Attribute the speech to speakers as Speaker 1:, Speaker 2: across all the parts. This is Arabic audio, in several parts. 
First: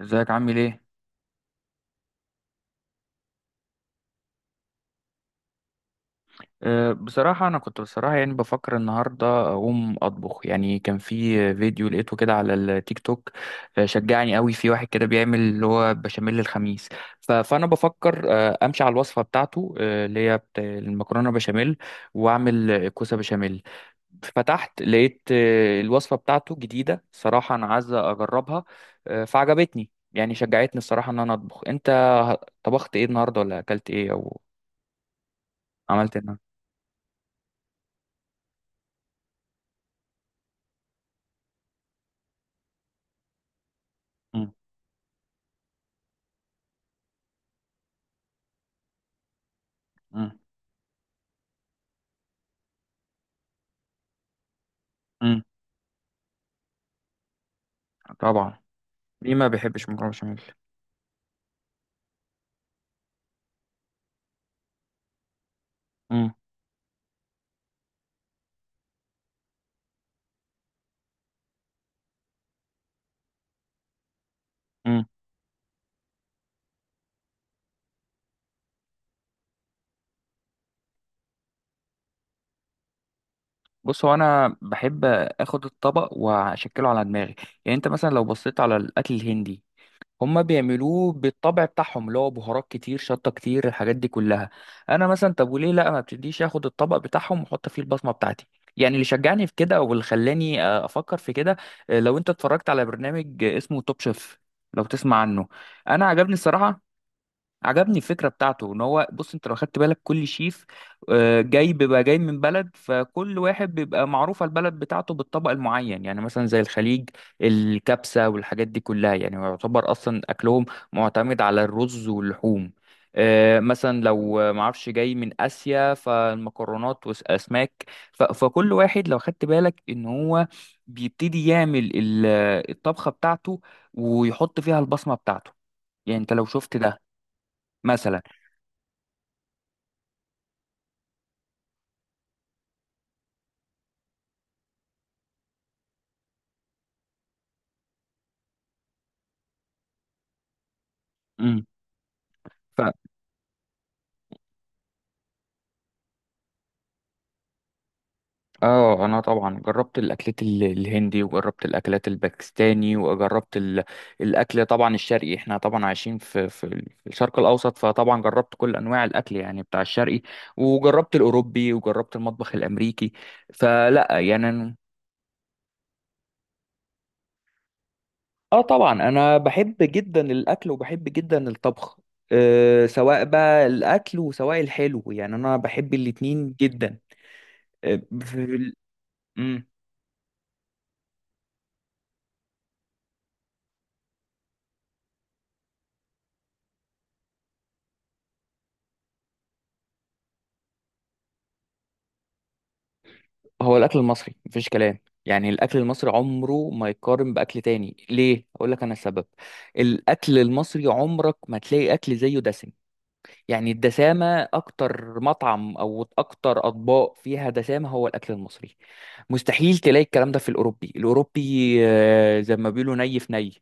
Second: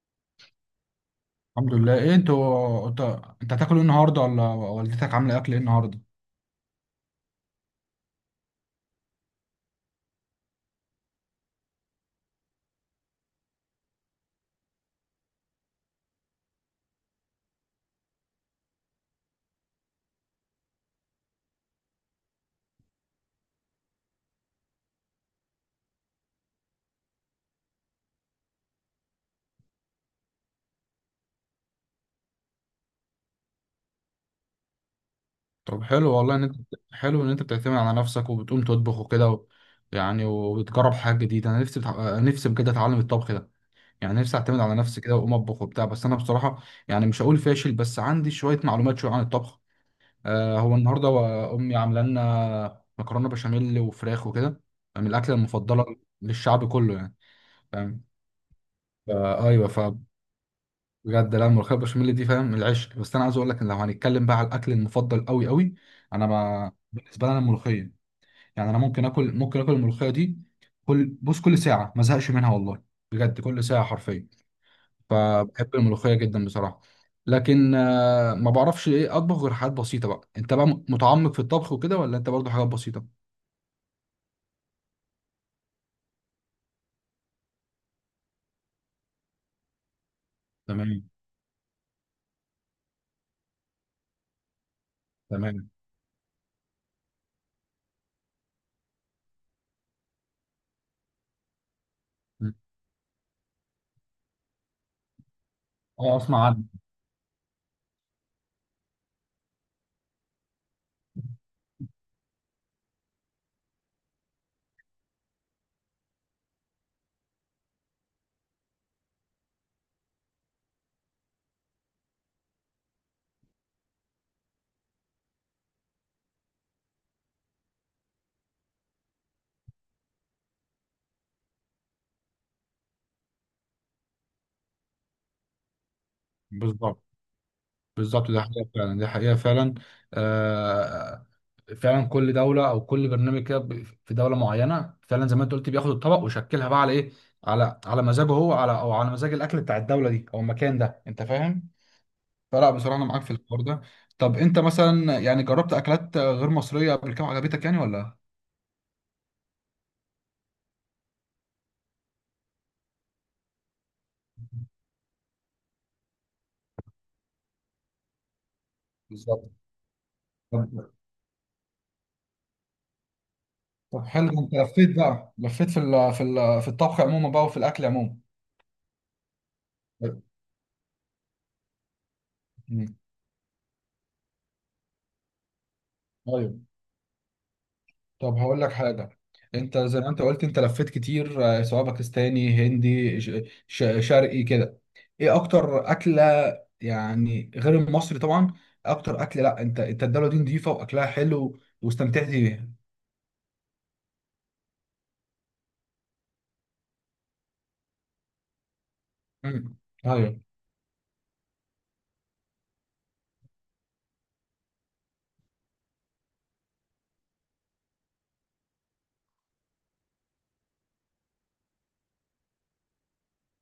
Speaker 1: ازيك؟ عامل ايه؟
Speaker 2: الحمد لله، ايه انتوا انت هتاكل ايه النهارده ولا والدتك عامله اكل ايه النهارده؟
Speaker 1: بصراحة أنا كنت بصراحة يعني بفكر النهاردة أقوم أطبخ. يعني كان في فيديو لقيته كده على التيك توك. شجعني قوي في واحد كده بيعمل اللي هو بشاميل الخميس. فأنا بفكر أمشي على الوصفة بتاعته. اللي هي المكرونة بشاميل، وأعمل كوسة بشاميل. فتحت لقيت الوصفة بتاعته جديدة، صراحة أنا عايز أجربها. فعجبتني، يعني شجعتني الصراحة إن أنا أطبخ. أنت طبخت إيه النهاردة، ولا أكلت إيه أو
Speaker 2: طب حلو
Speaker 1: عملت إيه
Speaker 2: والله
Speaker 1: النهاردة؟
Speaker 2: ان انت. حلو ان انت بتعتمد على نفسك وبتقوم تطبخ وكده يعني وبتجرب حاجه جديده. انا نفسي نفسي بجد اتعلم الطبخ ده، يعني نفسي اعتمد على نفسي كده واقوم اطبخ وبتاع. بس انا بصراحه يعني مش هقول فاشل، بس عندي شويه معلومات شويه عن الطبخ.
Speaker 1: مم.
Speaker 2: آه، هو النهارده امي عامله لنا مكرونه بشاميل وفراخ وكده، من الاكله
Speaker 1: مم.
Speaker 2: المفضله للشعب كله يعني. فاهم؟
Speaker 1: طبعا. مين ما
Speaker 2: آه ايوه.
Speaker 1: بيحبش مكرونه بشاميل؟
Speaker 2: بجد لا، الملوخيه البشاميل دي فاهم العشق، بس انا عايز اقول لك ان لو هنتكلم بقى على الاكل المفضل قوي قوي، انا
Speaker 1: مم.
Speaker 2: ما بالنسبه لي انا الملوخيه. يعني انا ممكن اكل، ممكن اكل الملوخيه دي كل، بص، كل ساعه ما زهقش منها والله، بجد كل ساعه حرفيا.
Speaker 1: مم.
Speaker 2: فبحب الملوخيه جدا بصراحه. لكن ما بعرفش ايه اطبخ غير حاجات بسيطه. بقى انت بقى متعمق في الطبخ وكده ولا انت برضو حاجات بسيطه؟
Speaker 1: بص، هو انا بحب اخد الطبق واشكله على دماغي. يعني انت مثلا لو بصيت على الاكل الهندي، هما
Speaker 2: تمام.
Speaker 1: بيعملوه بالطبع بتاعهم، اللي هو بهارات كتير، شطه كتير، الحاجات دي كلها. انا مثلا طب
Speaker 2: تمام.
Speaker 1: وليه لا، ما بتديش اخد الطبق بتاعهم واحط فيه البصمه بتاعتي؟ يعني اللي شجعني في كده واللي خلاني افكر في كده. لو انت اتفرجت على برنامج اسمه توب شيف، لو تسمع عنه. انا
Speaker 2: اه
Speaker 1: عجبني
Speaker 2: اسمع عنه.
Speaker 1: الصراحه، عجبني الفكرة بتاعته ان هو، بص، انت لو خدت بالك كل شيف جاي، بيبقى جاي من بلد. فكل واحد بيبقى معروفة البلد بتاعته بالطبق المعين. يعني مثلا زي الخليج، الكبسة والحاجات دي كلها. يعني يعتبر اصلا اكلهم معتمد على الرز واللحوم. مثلا لو معرفش جاي من اسيا فالمكرونات والاسماك. فكل واحد لو خدت بالك ان هو بيبتدي يعمل الطبخة بتاعته ويحط فيها البصمة بتاعته. يعني انت لو شفت ده
Speaker 2: بالظبط.
Speaker 1: مثلا.
Speaker 2: بالظبط ده حقيقه فعلا، ده حقيقه فعلا. آه، فعلا كل دوله او كل برنامج كده في دوله معينه، فعلا زي ما انت قلت بياخد الطبق ويشكلها بقى على ايه، على على مزاجه هو، على او على مزاج الاكل بتاع الدوله دي او المكان ده. انت
Speaker 1: امم.
Speaker 2: فاهم؟ فلا
Speaker 1: ف
Speaker 2: بصراحه انا معاك في الحوار ده. طب انت مثلا يعني جربت اكلات غير مصريه قبل كده عجبتك يعني ولا؟
Speaker 1: اه انا طبعا جربت الاكلات الهندي، وجربت الاكلات الباكستاني، وجربت الاكل طبعا الشرقي. احنا طبعا عايشين في في الشرق الاوسط، فطبعا جربت كل انواع الاكل
Speaker 2: بالظبط.
Speaker 1: يعني بتاع الشرقي.
Speaker 2: طب.
Speaker 1: وجربت الاوروبي وجربت المطبخ الامريكي.
Speaker 2: طب
Speaker 1: فلا
Speaker 2: حلو، ده
Speaker 1: يعني
Speaker 2: انت لفيت بقى، لفيت في ال في ال في الطبخ عموما بقى وفي الاكل عموما.
Speaker 1: اه طبعا انا بحب جدا الاكل وبحب جدا الطبخ. أه
Speaker 2: مم.
Speaker 1: سواء بقى الاكل وسواء الحلو، يعني انا بحب الاتنين
Speaker 2: ايوه.
Speaker 1: جدا. أه،
Speaker 2: طب هقول لك
Speaker 1: في...
Speaker 2: حاجة، انت زي ما انت قلت انت لفيت كتير، سواء باكستاني هندي شرقي كده. ايه اكتر اكلة، يعني غير المصري طبعا، اكتر اكل لا انت انت الدولة دي نظيفة واكلها حلو واستمتعت بيها؟
Speaker 1: هو الاكل المصري مفيش كلام. يعني الاكل المصري عمره ما يقارن باكل تاني. ليه؟ اقول لك انا السبب.
Speaker 2: مم.
Speaker 1: الاكل
Speaker 2: ايوه.
Speaker 1: المصري عمرك ما تلاقي اكل زيه دسم. يعني الدسامه، اكتر مطعم او اكتر اطباق فيها دسامه هو الاكل المصري. مستحيل تلاقي الكلام ده في الاوروبي، زي ما بيقولوا ني في ني.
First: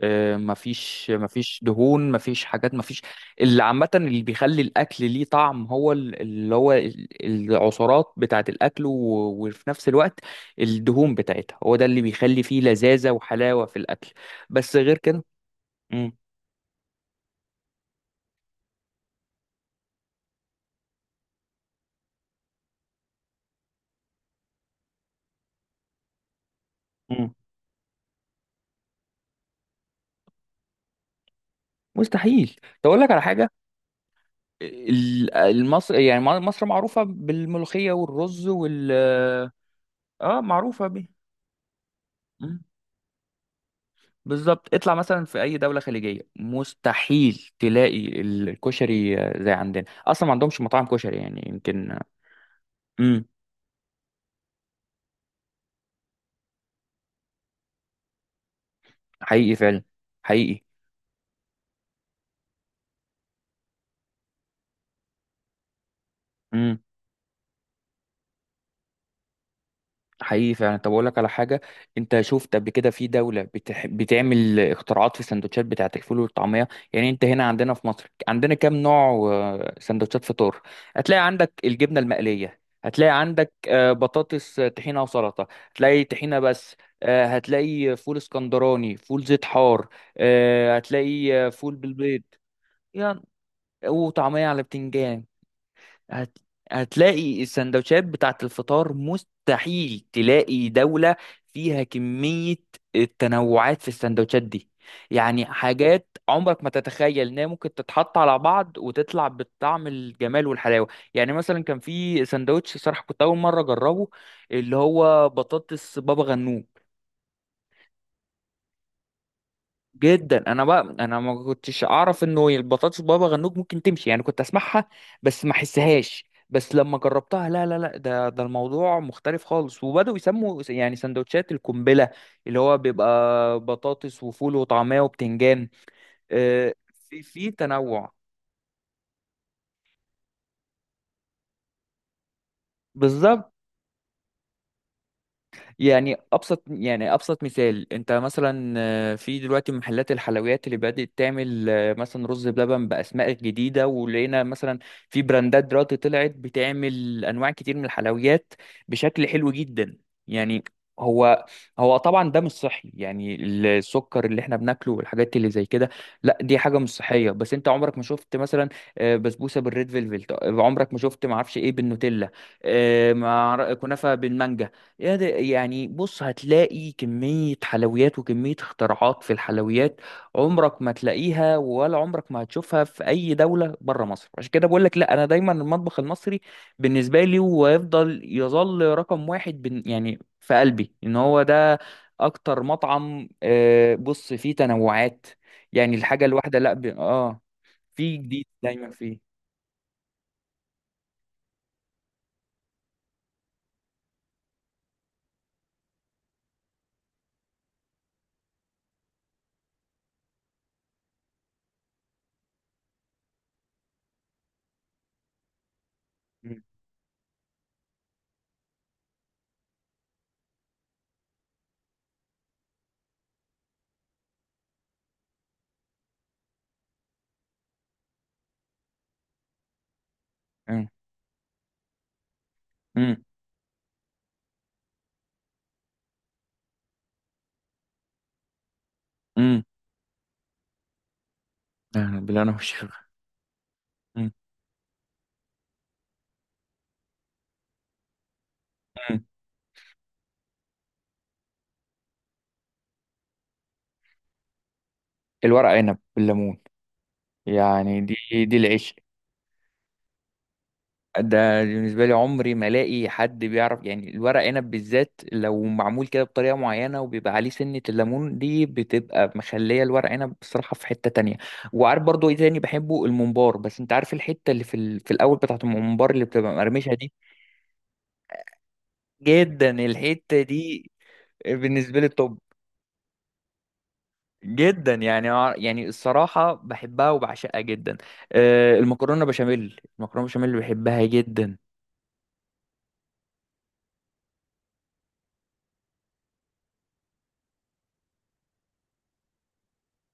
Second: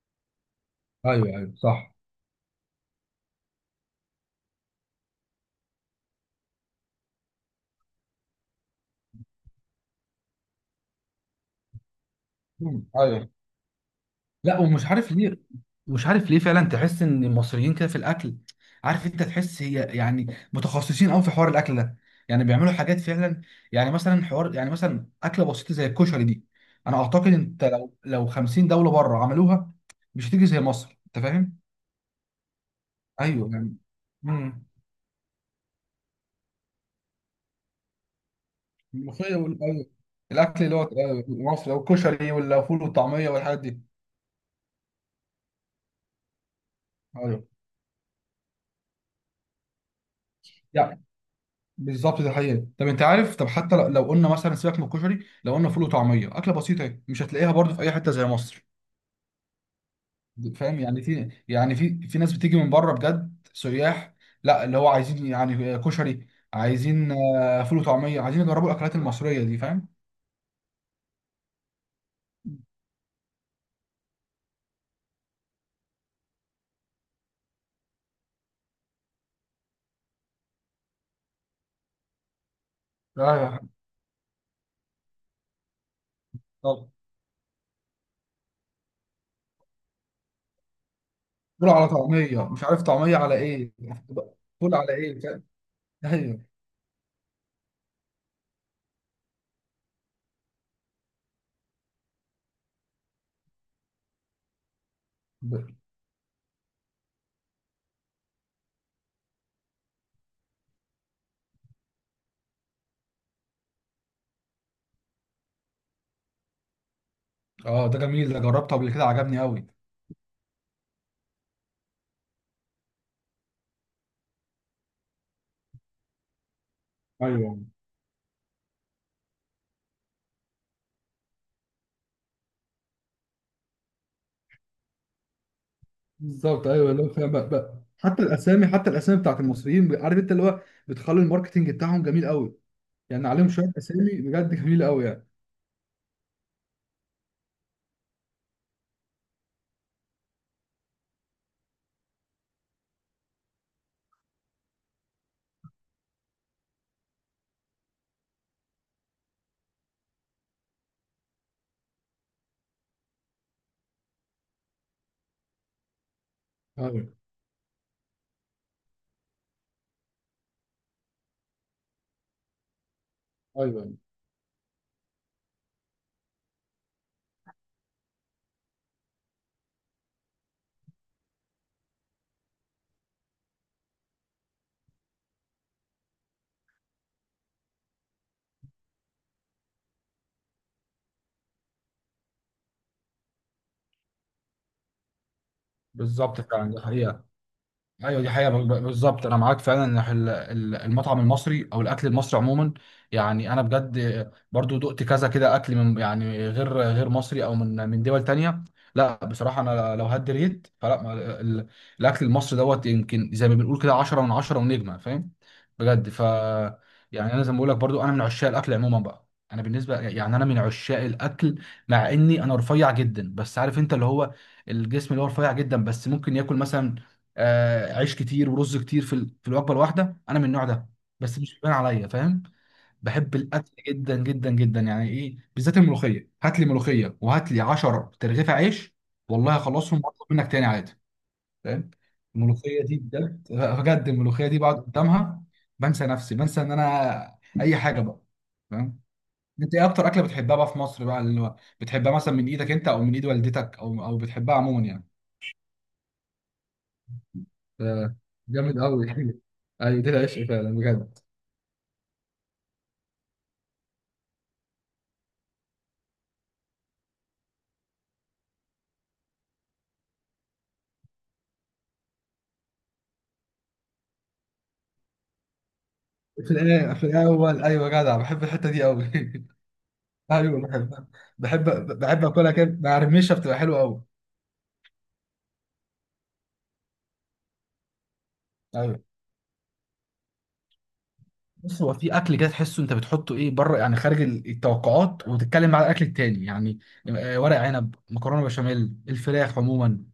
Speaker 1: مفيش
Speaker 2: ايوه ايوه
Speaker 1: مفيش
Speaker 2: صح.
Speaker 1: دهون، مفيش حاجات، مفيش. اللي عامة اللي بيخلي الأكل ليه طعم هو العصارات بتاعة الأكل، وفي نفس الوقت الدهون بتاعتها، هو ده اللي بيخلي فيه
Speaker 2: مم.
Speaker 1: لذاذة
Speaker 2: ايوه.
Speaker 1: وحلاوة في الأكل.
Speaker 2: لا
Speaker 1: بس
Speaker 2: ومش
Speaker 1: غير
Speaker 2: عارف
Speaker 1: كده.
Speaker 2: ليه، مش
Speaker 1: مم.
Speaker 2: عارف ليه فعلا تحس ان المصريين كده في الاكل، عارف انت، تحس هي يعني متخصصين قوي في حوار الاكل ده، يعني بيعملوا حاجات فعلا. يعني مثلا حوار، يعني مثلا اكله بسيطه زي الكشري دي، انا اعتقد
Speaker 1: مم.
Speaker 2: انت لو 50 دوله بره عملوها مش هتيجي زي مصر. انت فاهم؟
Speaker 1: مستحيل. تقول لك على حاجة.
Speaker 2: ايوه يعني. امم.
Speaker 1: المصر، يعني مصر معروفة بالملوخية والرز وال،
Speaker 2: الملوخيه أيوة.
Speaker 1: اه
Speaker 2: الاكل اللي
Speaker 1: معروفة
Speaker 2: هو
Speaker 1: بيه.
Speaker 2: مصر والكشري والفول والطعميه والحاجات دي.
Speaker 1: بالظبط. اطلع مثلا في اي دوله خليجيه
Speaker 2: ايوه
Speaker 1: مستحيل تلاقي الكشري زي عندنا، اصلا ما عندهمش مطاعم
Speaker 2: يعني.
Speaker 1: كشري، يعني يمكن.
Speaker 2: بالظبط، ده حقيقة. طب انت
Speaker 1: امم.
Speaker 2: عارف، طب حتى لو قلنا مثلا سيبك من الكشري، لو قلنا فول وطعمية أكلة بسيطة اهي، مش هتلاقيها برضه في أي حتة زي مصر.
Speaker 1: حقيقي فعلا. حقيقي.
Speaker 2: فاهم يعني؟ في يعني، في في ناس بتيجي من بره بجد سياح، لا اللي هو عايزين يعني كشري، عايزين فول وطعمية، عايزين يجربوا الأكلات المصرية دي. فاهم؟
Speaker 1: حقيقي فعلا. طب اقول لك على حاجه، انت شفت قبل كده في دوله بتعمل اختراعات في السندوتشات بتاعت الفول والطعميه؟ يعني انت هنا عندنا في مصر عندنا كام نوع سندوتشات فطار. هتلاقي عندك الجبنه المقليه، هتلاقي عندك
Speaker 2: ايوه.
Speaker 1: بطاطس، طحينه وسلطه، هتلاقي طحينه بس،
Speaker 2: طب
Speaker 1: هتلاقي فول اسكندراني، فول زيت حار، هتلاقي
Speaker 2: فول
Speaker 1: فول
Speaker 2: على
Speaker 1: بالبيض،
Speaker 2: طعمية، مش عارف طعمية
Speaker 1: يعني،
Speaker 2: على إيه،
Speaker 1: وطعميه على
Speaker 2: فول على إيه،
Speaker 1: بتنجان.
Speaker 2: فاهم؟
Speaker 1: هت...
Speaker 2: ايوه.
Speaker 1: هتلاقي السندوتشات بتاعت الفطار. مستحيل تلاقي دولة فيها كمية التنوعات في السندوتشات دي. يعني
Speaker 2: ب-
Speaker 1: حاجات عمرك ما تتخيل انها ممكن تتحط على بعض وتطلع بالطعم الجمال والحلاوة. يعني مثلا كان في سندوتش، صراحة كنت اول مرة اجربه، اللي هو بطاطس بابا غنوج.
Speaker 2: اه ده جميل، ده جربته قبل كده عجبني قوي.
Speaker 1: جدا انا بقى، انا ما كنتش اعرف انه البطاطس بابا غنوج ممكن تمشي، يعني كنت اسمعها بس ما احسهاش. بس لما جربتها، لا
Speaker 2: ايوه
Speaker 1: لا لا، ده الموضوع مختلف خالص. وبدأوا يسموا يعني سندوتشات القنبلة، اللي هو بيبقى بطاطس وفول وطعمية وبتنجان.
Speaker 2: بالظبط،
Speaker 1: آه،
Speaker 2: ايوه اللي هو
Speaker 1: في
Speaker 2: فاهم بقى,
Speaker 1: في
Speaker 2: بقى.
Speaker 1: تنوع.
Speaker 2: حتى الاسامي، حتى الاسامي بتاعت المصريين، عارف انت اللي هو بتخلي الماركتنج بتاعهم جميل قوي. يعني عليهم
Speaker 1: بالظبط.
Speaker 2: شويه اسامي بجد جميله قوي يعني.
Speaker 1: يعني ابسط، يعني ابسط مثال، انت مثلا في دلوقتي محلات الحلويات اللي بدأت تعمل مثلا رز بلبن باسماء جديده. ولقينا مثلا في براندات دلوقتي طلعت بتعمل انواع كتير من الحلويات بشكل حلو جدا. يعني هو هو طبعا ده مش صحي، يعني السكر اللي احنا بناكله والحاجات اللي زي كده، لا دي حاجه مش
Speaker 2: ايوه.
Speaker 1: صحيه. بس انت عمرك ما شفت مثلا بسبوسه بالريد فيلفل؟ عمرك ما شفت ما اعرفش ايه بالنوتيلا، مع
Speaker 2: ايوه
Speaker 1: كنافه بالمانجا؟ يعني بص، هتلاقي كمية حلويات وكمية اختراعات في الحلويات عمرك ما تلاقيها، ولا عمرك ما هتشوفها في أي دولة بره مصر. عشان كده بقول لك لا، أنا دايما المطبخ المصري بالنسبة لي، ويفضل يظل رقم واحد بن يعني في قلبي، إن هو ده أكتر مطعم بص فيه تنوعات. يعني الحاجة
Speaker 2: بالظبط
Speaker 1: الواحدة
Speaker 2: فعلا،
Speaker 1: لا
Speaker 2: دي
Speaker 1: ب...
Speaker 2: حقيقة.
Speaker 1: آه في
Speaker 2: ايوه دي
Speaker 1: جديد
Speaker 2: حقيقة
Speaker 1: دايما
Speaker 2: بالظبط.
Speaker 1: فيه.
Speaker 2: انا معاك فعلا ان المطعم المصري او الاكل المصري عموما، يعني انا بجد برضو دقت كذا كده اكل من، يعني غير غير مصري، او من من دول تانية. لا بصراحة، انا لو هدي ريت، فلا ال- الاكل المصري دوت يمكن زي ما بنقول كده 10 من 10 ونجمة. فاهم؟ بجد.
Speaker 1: مم.
Speaker 2: يعني انا زي ما بقول لك برضو، انا من عشاق الاكل عموما بقى. انا بالنسبة يعني انا من عشاق الاكل. مع اني انا رفيع جدا، بس عارف انت اللي هو الجسم اللي هو رفيع جدا، بس ممكن ياكل مثلا عيش كتير ورز كتير في في الوجبه الواحده، انا من النوع
Speaker 1: مم.
Speaker 2: ده. بس مش بيبان عليا. فاهم؟
Speaker 1: مم.
Speaker 2: بحب الاكل جدا جدا جدا، يعني ايه بالذات الملوخيه، هات لي ملوخيه وهات لي 10 ترغيفه عيش والله
Speaker 1: مم.
Speaker 2: هخلصهم واطلب منك تاني عادي. فاهم؟
Speaker 1: بالله أنا وشي.
Speaker 2: الملوخيه دي بجد بجد،
Speaker 1: مم.
Speaker 2: الملوخيه دي بقعد قدامها بنسى نفسي، بنسى ان انا اي حاجه بقى. فاهم؟
Speaker 1: مم.
Speaker 2: انت ايه اكتر اكله بتحبها بقى في مصر بقى، اللي هو بتحبها مثلا من ايدك انت او من ايد والدتك او او بتحبها عموما يعني؟
Speaker 1: الورق عنب بالليمون، يعني دي،
Speaker 2: آه،
Speaker 1: دي
Speaker 2: جامد
Speaker 1: العشق.
Speaker 2: قوي. ايوه ده العشق فعلا بجد.
Speaker 1: ده بالنسبة لي عمري ما الاقي حد بيعرف، يعني الورق عنب بالذات لو معمول كده بطريقة معينة وبيبقى عليه سنة الليمون دي، بتبقى مخلية الورق عنب بصراحة في حتة تانية. وعارف برضو ايه تاني بحبه؟ الممبار. بس انت عارف الحتة اللي في الاول بتاعة الممبار اللي
Speaker 2: في
Speaker 1: بتبقى مقرمشة
Speaker 2: الايه، في
Speaker 1: دي،
Speaker 2: الاول، ايوه جدع، بحب الحته دي قوي.
Speaker 1: جدا الحتة
Speaker 2: ايوه
Speaker 1: دي
Speaker 2: بحب، بحب.
Speaker 1: بالنسبة لي.
Speaker 2: بحب
Speaker 1: طب
Speaker 2: اكلها كده مع رميشه بتبقى حلوه قوي.
Speaker 1: جدا يعني يعني الصراحة بحبها وبعشقها جدا.
Speaker 2: ايوه،
Speaker 1: المكرونة بشاميل، المكرونة بشاميل بحبها جدا.
Speaker 2: بص، هو في اكل كده تحسه انت بتحطه ايه بره، يعني خارج التوقعات وتتكلم مع الاكل التاني يعني، ورق عنب، مكرونه بشاميل، الفراخ عموما.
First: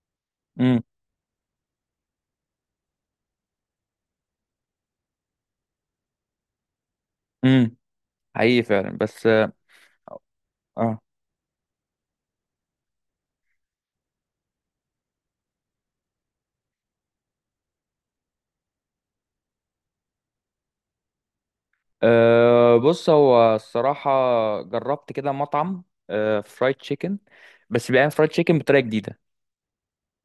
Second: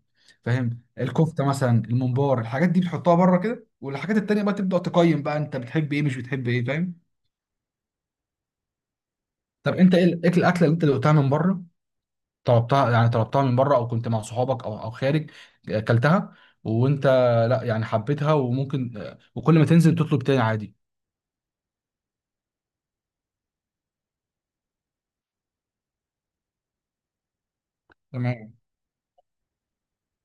Speaker 2: فاهم؟ الكفته مثلا، الممبار، الحاجات دي بتحطها بره كده، والحاجات التانيه بقى تبدا تقيم بقى انت بتحب ايه مش بتحب ايه. فاهم؟
Speaker 1: امم. حقيقي فعلا بس اه.
Speaker 2: طب انت ايه الاكل، الاكله اللي انت
Speaker 1: آه.
Speaker 2: دقتها من بره، طلبتها يعني، طلبتها من بره او كنت مع صحابك او او خارج اكلتها، وانت لا يعني حبيتها وممكن، وكل ما تنزل تطلب تاني عادي؟
Speaker 1: بص هو الصراحة جربت كده مطعم آه فرايد تشيكن، بس بيعمل فرايد
Speaker 2: تمام.
Speaker 1: تشيكن بطريقة جديدة،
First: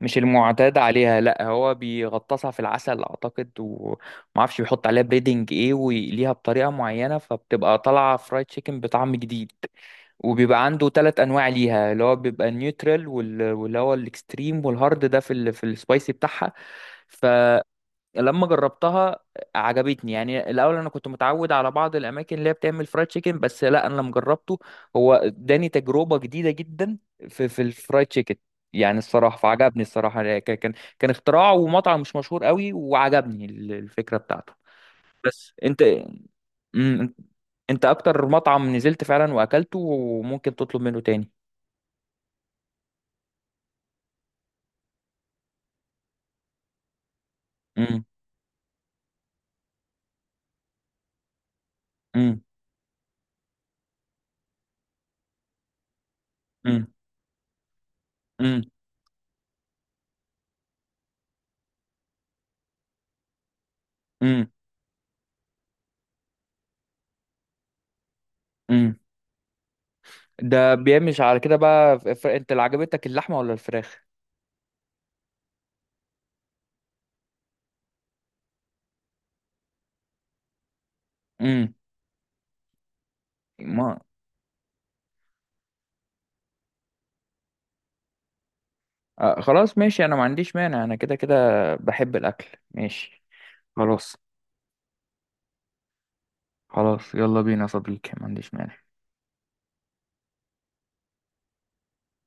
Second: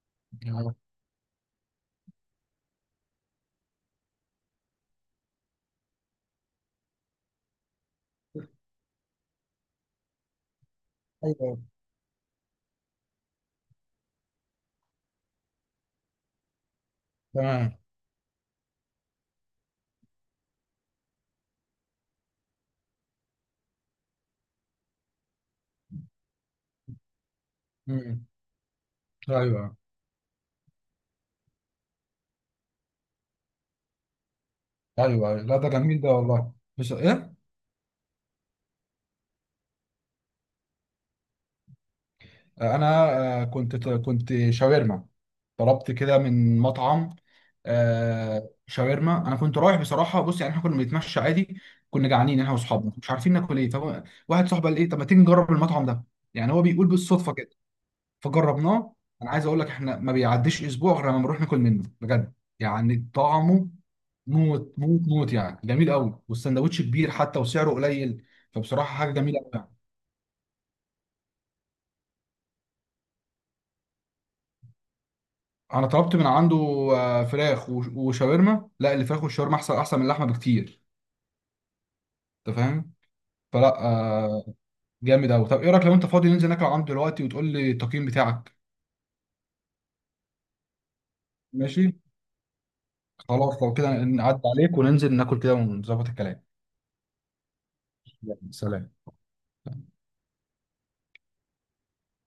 Speaker 1: مش
Speaker 2: يعني-
Speaker 1: المعتاد عليها. لا هو بيغطسها في العسل اعتقد، ومعرفش بيحط عليها بريدنج ايه، ويقليها بطريقة معينة، فبتبقى طالعة فرايد تشيكن بطعم جديد. وبيبقى عنده ثلاث انواع
Speaker 2: ايوه.
Speaker 1: ليها، اللي هو بيبقى النيوترال واللي هو الاكستريم والهارد، ده في السبايسي بتاعها.
Speaker 2: تمام.
Speaker 1: لما جربتها عجبتني. يعني الاول انا كنت متعود على بعض الاماكن اللي هي بتعمل فرايد تشيكن، بس لا انا لما جربته هو اداني تجربه جديده جدا في الفرايد
Speaker 2: مم.
Speaker 1: تشيكن. يعني الصراحه
Speaker 2: ايوه.
Speaker 1: فعجبني الصراحه، يعني كان اختراع، ومطعم مش مشهور قوي، وعجبني الفكره بتاعته.
Speaker 2: ايوه أيوة.
Speaker 1: بس
Speaker 2: لا ده
Speaker 1: انت،
Speaker 2: جميل ده والله. بس
Speaker 1: مم،
Speaker 2: ايه،
Speaker 1: انت اكتر مطعم نزلت فعلا واكلته وممكن تطلب منه تاني؟
Speaker 2: انا كنت شاورما، طلبت كده من مطعم
Speaker 1: مم.
Speaker 2: شاورما. انا كنت رايح بصراحه، بص، يعني احنا كنا بنتمشى عادي، كنا جعانين
Speaker 1: مم.
Speaker 2: احنا واصحابنا، مش عارفين ناكل ايه، فواحد صاحبي قال ايه طب ما تيجي نجرب المطعم ده، يعني هو
Speaker 1: مم.
Speaker 2: بيقول بالصدفه كده،
Speaker 1: مم.
Speaker 2: فجربناه. انا عايز اقول لك احنا ما بيعديش اسبوع غير لما بنروح ناكل منه بجد. يعني طعمه
Speaker 1: مم.
Speaker 2: موت موت موت، يعني جميل قوي، والسندوتش كبير حتى وسعره قليل. فبصراحه
Speaker 1: مم.
Speaker 2: حاجه جميله قوي يعني.
Speaker 1: ده بيمشي على كده بقى. انت اللي عجبتك اللحمه ولا الفراخ؟
Speaker 2: انا طلبت من عنده فراخ وشاورما، لا، الفراخ والشاورما احسن احسن من اللحمه بكتير.
Speaker 1: امم.
Speaker 2: انت فاهم؟ فلا
Speaker 1: ما
Speaker 2: آه، جامد قوي. طب ايه رايك لو انت فاضي ننزل ناكل عنده دلوقتي وتقول لي التقييم بتاعك؟
Speaker 1: آه خلاص ماشي، انا ما عنديش مانع، انا كده كده
Speaker 2: ماشي.
Speaker 1: بحب الاكل. ماشي،
Speaker 2: خلاص، لو كده
Speaker 1: خلاص.
Speaker 2: نعدي عليك وننزل ناكل كده ونظبط الكلام.
Speaker 1: خلاص، يلا بينا يا صديقي، ما
Speaker 2: يلا،
Speaker 1: عنديش مانع.
Speaker 2: سلام.